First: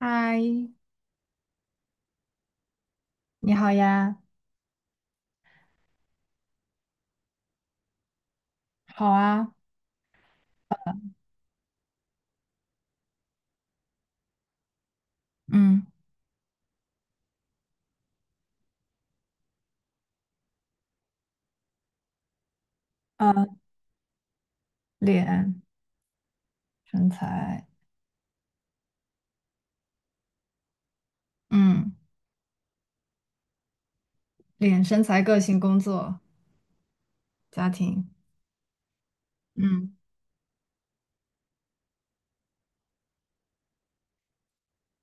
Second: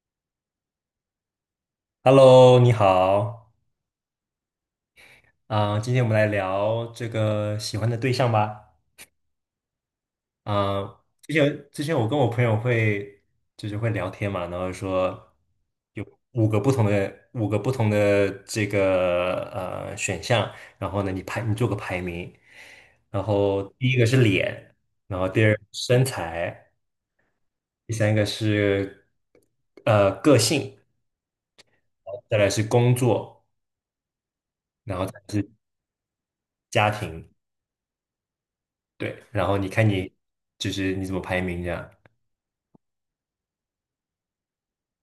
嗨，Hello，你好，你好呀，啊、今天我们来聊这个喜欢的对象吧。好啊。啊、之前我跟我朋友就是会聊天嘛，然后说嗯有五个不同的这个选项，然后呢你做个排名，然呃，后第一个是脸，然后第二个脸、是身材，身材、第三个是个性，嗯再来是工作，脸、然身后再材、来个是性、工作、家庭。家庭。对，然后你看嗯你就是你怎么排名这样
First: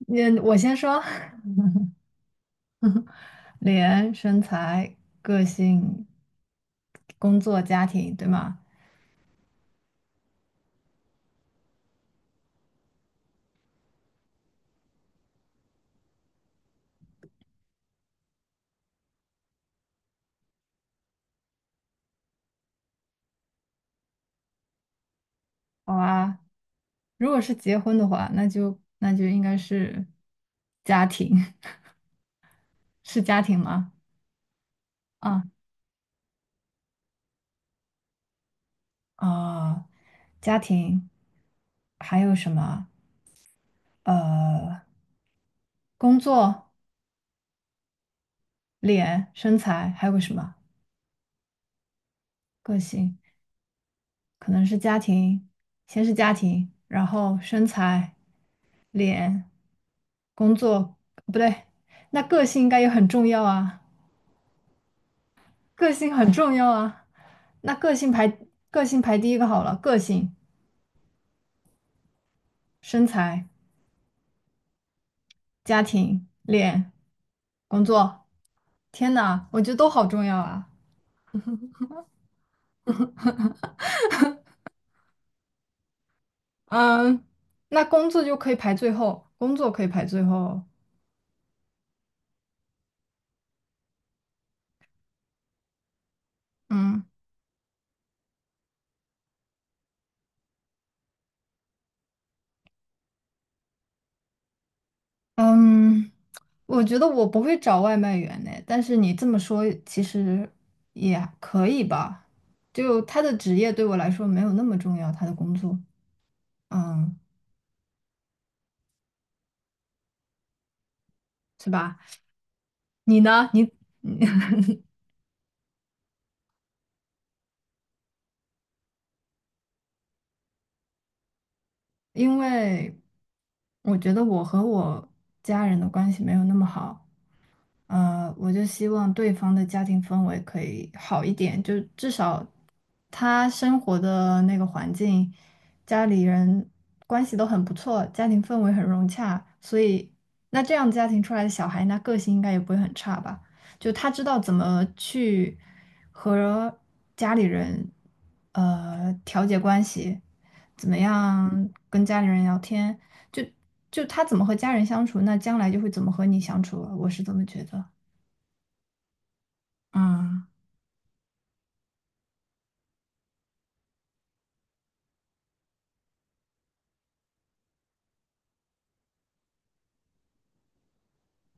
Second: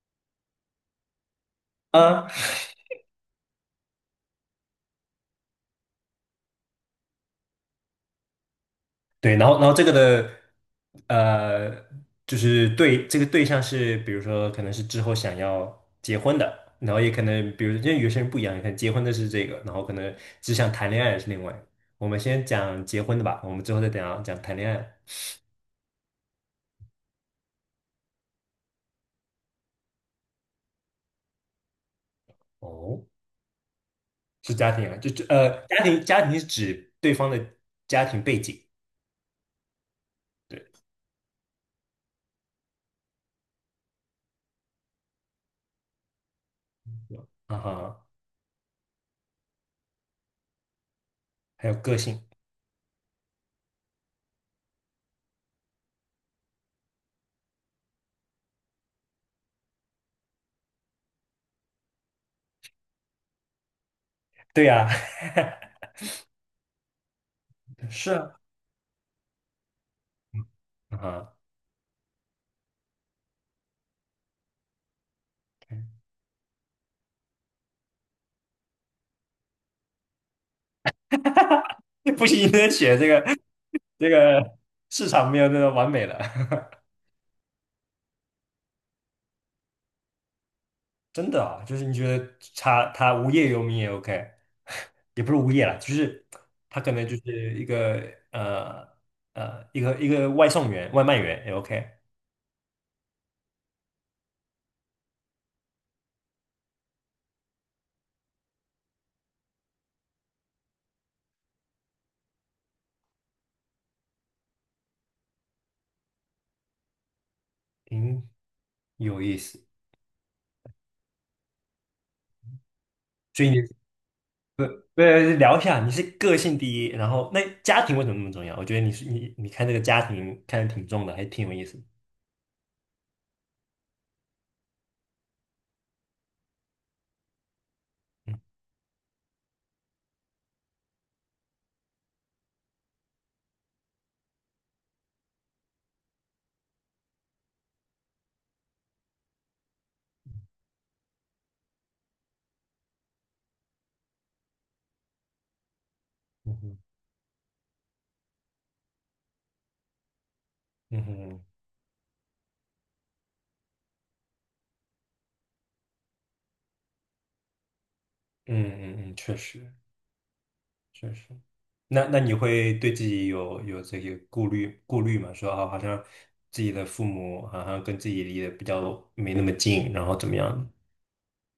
那我先说。啊？脸、身材、个性、工作、家庭，对吗？对，然后这个的呃，就是对这个对象是，比如说可能是之后想要结婚的，然后也可能比如因为有些人不一样，可能结婚的是这个，然后可能只想谈恋爱的是另外。我们先讲结婚的吧，我们之后再讲讲谈恋爱。好啊，如果是结婚的话，那就应该是家庭。哦，是家庭吗？是家庭啊，就啊，家庭是指对方的家庭背景，啊，家对，庭还有什么？呃，工作、啊哈，脸、身材，还有个什么？还有个性，个性，可能是家庭，先是家庭，然后身材、脸、工作。不对，那个性应该也很重要啊，对呀、个性很重要啊。那 是啊，个性排第一个好了，个性、啊哈。身材。家庭、工作。天呐，我觉得都好重要啊。哈哈，不行，你得写这个市场没有那个完美的，嗯，那工作就可以排最后，工作可以排最后。真的啊，就是你觉得他无业游民也 OK，也不是无业啦，就是他可嗯能就是一个呃一个外送员、外卖员也 OK，嗯，我觉得我不会找外卖员呢，但是你这么说其实也可以吧。就他的职业对我来说没有那么重要，他的工作。嗯，嗯，有意思。是吧？你所呢？以你你 不不聊一下，你是个性第一，然后那家庭为什么那么重要？我觉得你是你你看这个家庭看的挺重的，还挺有意思。因为我觉得我和我家人的关系没有那么好。我就希望对方的家庭氛围可以好一点，就至少他生活的那个环境，家里人关系都很不错，家庭氛围很融洽，所以那这样家庭出来的小孩，那个性应该也不会很差吧？就他知道怎么去嗯和哼，家里人调节关系，怎么嗯哼，样跟家里人聊天。就就他怎么和家人相处，那将来就会怎么和你相处啊，我是这么觉得。嗯嗯嗯，确实。嗯，确实。那你会对自己有这些顾虑吗？说啊，好像自己的父母好像跟自己离得比较没那么近，然后怎么样，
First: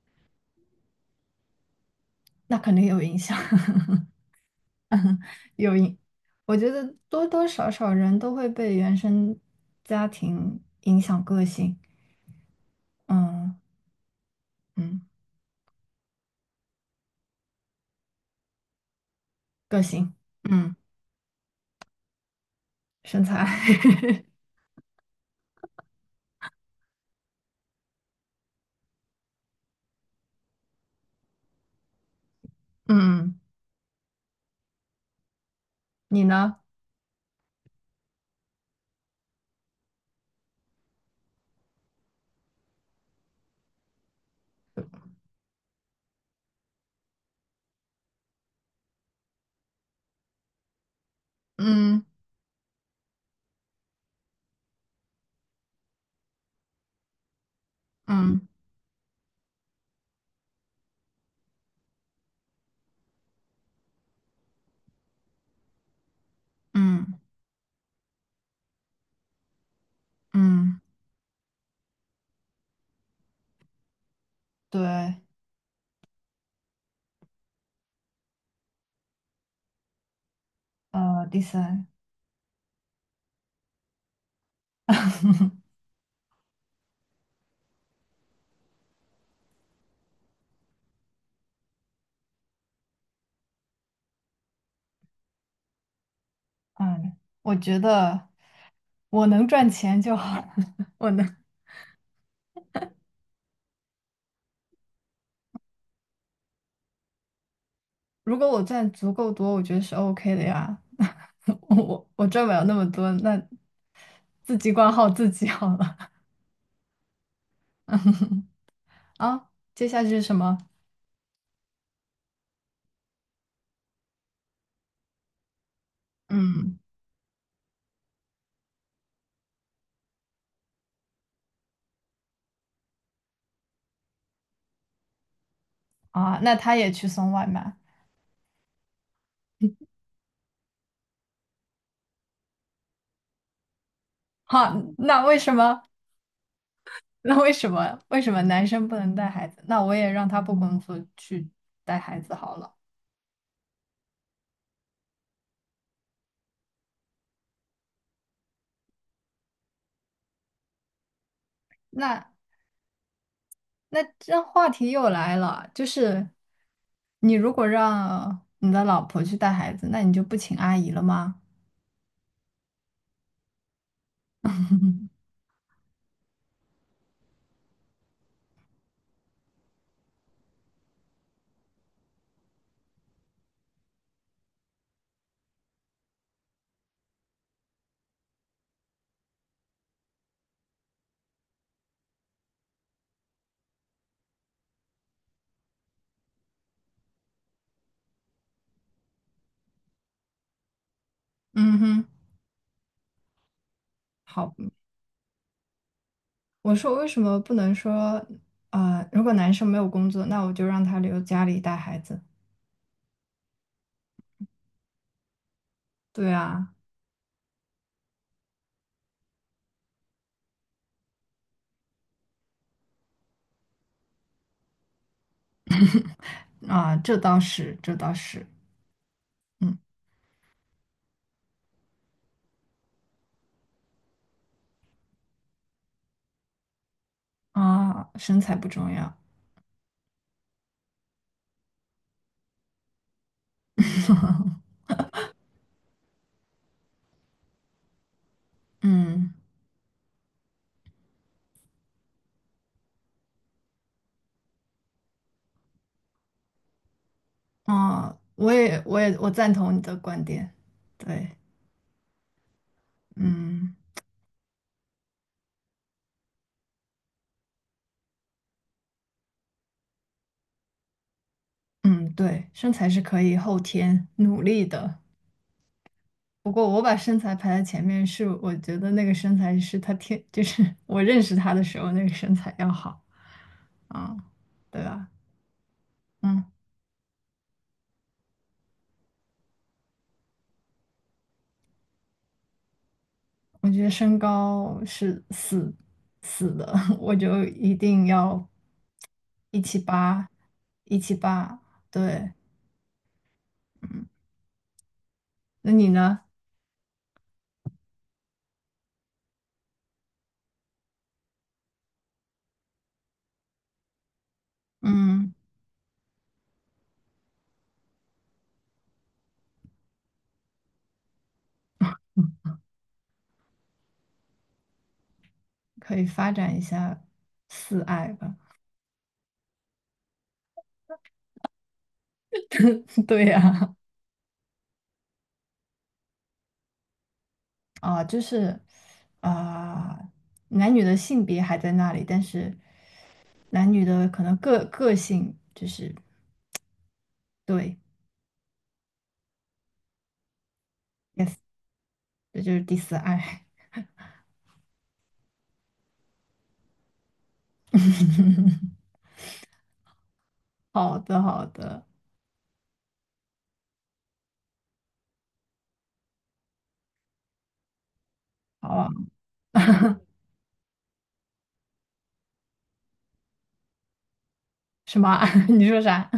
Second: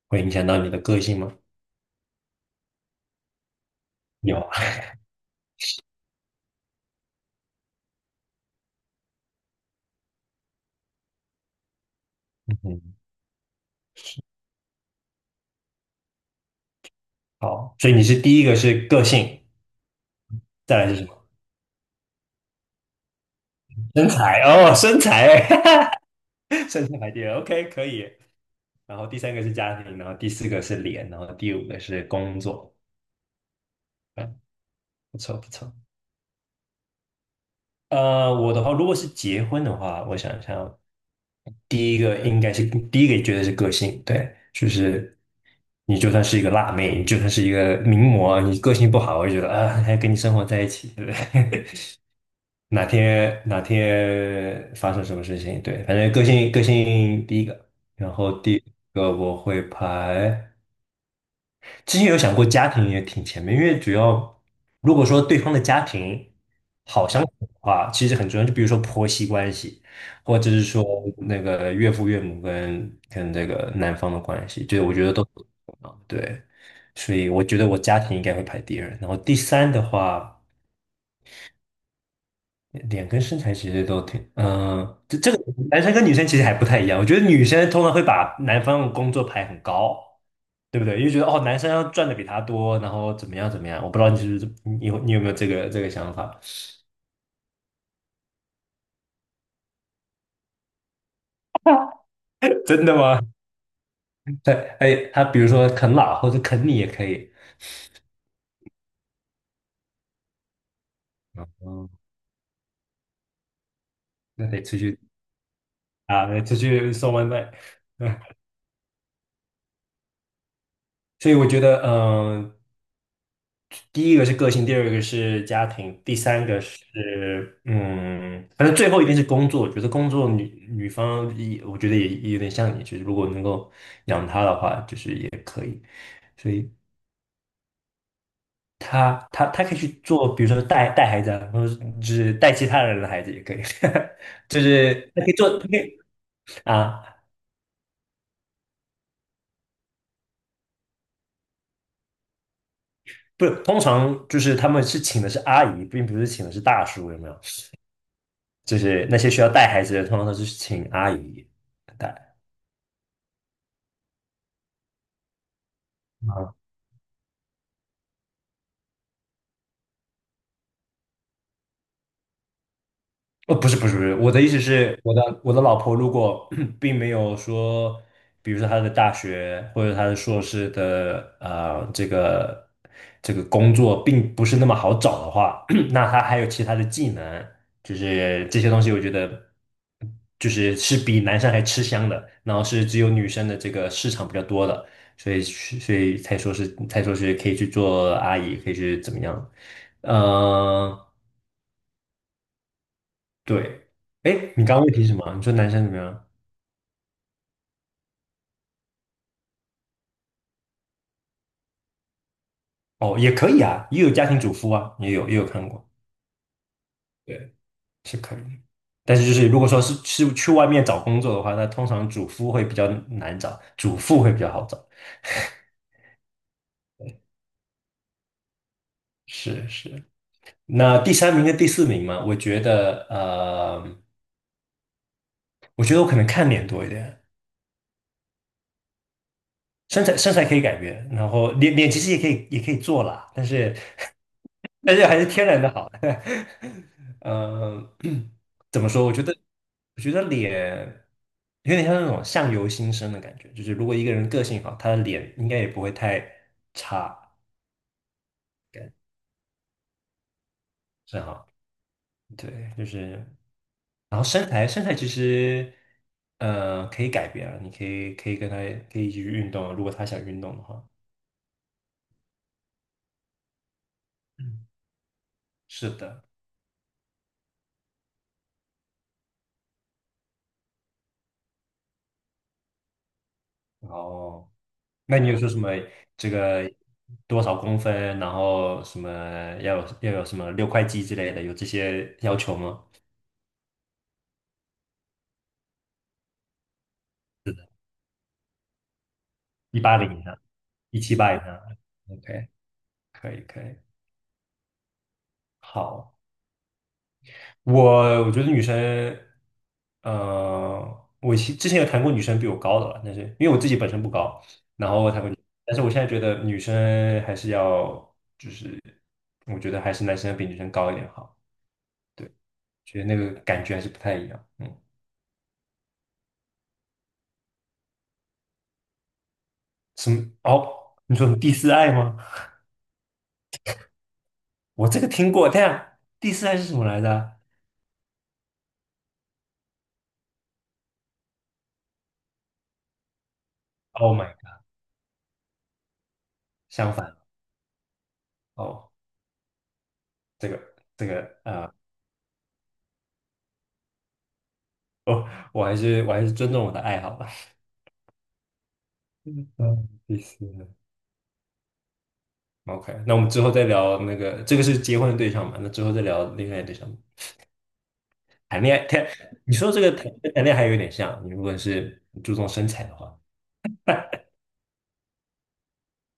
会影响到你的个性吗？那肯定有影响，有啊，有影。我觉得多多少少人都会被原生家庭影响个性。嗯，嗯嗯，好，所以你是第一个是个性，个性。嗯，再来是什么？身材。身材哦，身材，身材排第二，OK，可以。然后第三个是家庭，然后第四个是脸，然后第五个是工作，嗯，嗯，不错不错。你呢？我的话，如果是结婚的话，我想一下。第一个觉得是个性，对，就是你就算是一个辣妹，你就算是一个名模，你个性不好，我就觉得啊，还跟你生活在一起，对不对？嗯 哪天哪天发生什么事情，对，反正个性第一个，然后嗯第二个我会排。之前有想过家庭也挺前面，因为主要如果说对方的家庭好嗯相处的话，其实很重要。就比如说婆媳关系，或者是嗯，说那个岳父岳母跟这个男方的关系，对，我觉得对。都很重要。对，所以我觉得我家庭应该会排第二，然后第三的话，第三，脸跟身材其实都挺，这个男生跟女生其实还不太一样。我觉得女生通常会把男方的工作排很高，对不对？因为觉得哦，男生要赚的比他多，然后怎么样怎么样，我不知道你是不是你有你有没有这个想法？嗯，我觉得我能赚钱就好，我能。真的吗？对，哎，他比如说啃老或者啃你也可以，如果我赚足够多，我觉得是 OK 的呀。我嗯，我我赚不了那么多，那那自得己出管去好自己好了。啊，得出去送外卖。嗯，啊，接下去是什么？所以我觉得，第一个是个性，第二个是家庭，第三个嗯。是反正最后一定是工作。我觉得工作女方也，我觉得也有点像你，就是如果能够养她的话，就是也可以。啊，所那以。他也去送外卖。他可以去做，比如说带带孩子啊，或者是就是带其他人的孩子也可以，就好，是他那可以为做，什他可么？以啊，那为什么？为什么男生不能带孩子？那我也让他不工作去带孩子好了。不，通常就是他们是请的是阿姨，并不是请的是大叔，有没有？就是那些需要带孩子的，通常都是请阿姨那带。那这话题又来了，就是啊。你如果让你的老婆去带孩子，那你就不请阿姨了吗？哦，不是不是不是，我的意思是，我的老婆如果 并没有说，比如说她的大学或者她的硕士的这个工作并不是那么好找的话，那她还有其他的技能，就是这些东西，我觉得就是比男生还吃香的，然后是只有女生的这个市场比较多的，所以才说是可以去做阿姨，可以去怎么样，嗯、嗯哼。对，哎，好。你刚刚问题是什么啊？你说男生怎么样？我说为什么不能说，如果男生没有工作，那我就让他留家里带孩子。哦，也可以啊，也有家庭主妇啊，也有看过，对啊，对，是可以的但是就是如果说是去外面找工作的话，那通常主夫会比较难找，主妇会比较好找。啊，这倒是，这倒是。是嗯，是。那第三名跟第四名嘛，我觉得我觉得我可能看脸多一点。啊，身材不重要。身材可以改变，然后脸其实也可以做啦，但是 但是还是天然的好。呃，怎么说？我觉嗯，得我觉得脸有点像那种相由心生的感觉，就是如果一个人个性好，他的脸应该也不会太差，啊，感我也，我赞同你的观点。是对，哈。对，就是嗯然后身材其实可以改变啊，你可以跟他一起去运动啊，如果他想运动的话。嗯，对，身材是可以后天努力嗯，的。是的，不过我把身材排在前面，是我觉得那个身材是他天，就是我认识他的时候那个身材要好。然啊，后。对吧？那你有说什么这嗯。个多少公分，然后什么要有什么六块肌之类的，有这些要求吗？我觉得身高是死死的，我就一定要一七180以八，上，一一七七八以八，上对。，OK，可以可以，嗯，那你好，呢？我觉得女生，我之前有谈过女生比我高的了，但是因为我自己本身不高，然后我谈过嗯女，但是我现在觉得女生还是要，就是我觉得还是男生比女生高一点好，对，嗯，觉得那个感觉还是不太一样，嗯。可以发展一下四爱吧。什么？哦，你说什么第四爱吗？对呀。我这个听过，但第四爱是什么来着 啊，就是啊，男女的性别还在那里，但是男女的 o h 可 my，能 god，个性就是，相反对哦，这个，yes，啊，这就是第四爱。哦，我还是尊重我的爱好吧。嗯，第四 好的，好的。爱，OK，那我们之后再聊那个，这个是结婚的对象嘛？那之后再聊另外的对象。谈好恋爱，啊。谈，你说这个谈谈恋爱还有点像，你如果是注重身材的话，什么啊 你说啥？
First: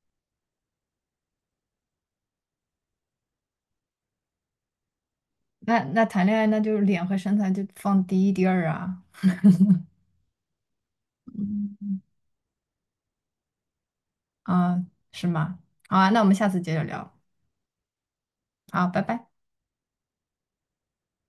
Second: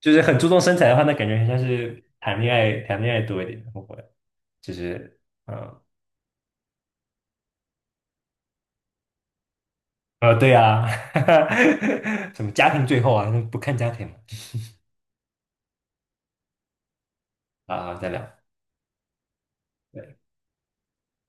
就是很注重身材的话，那感觉很像是谈恋爱，谈恋爱多一点，会不会？就是嗯。那那谈恋爱那就是脸和身材就放第一第二啊。对呀、啊，嗯 什么家庭最后啊，不看家庭嘛啊，是吗？好啊，那我们下次接着聊。啊，再聊。好，拜拜。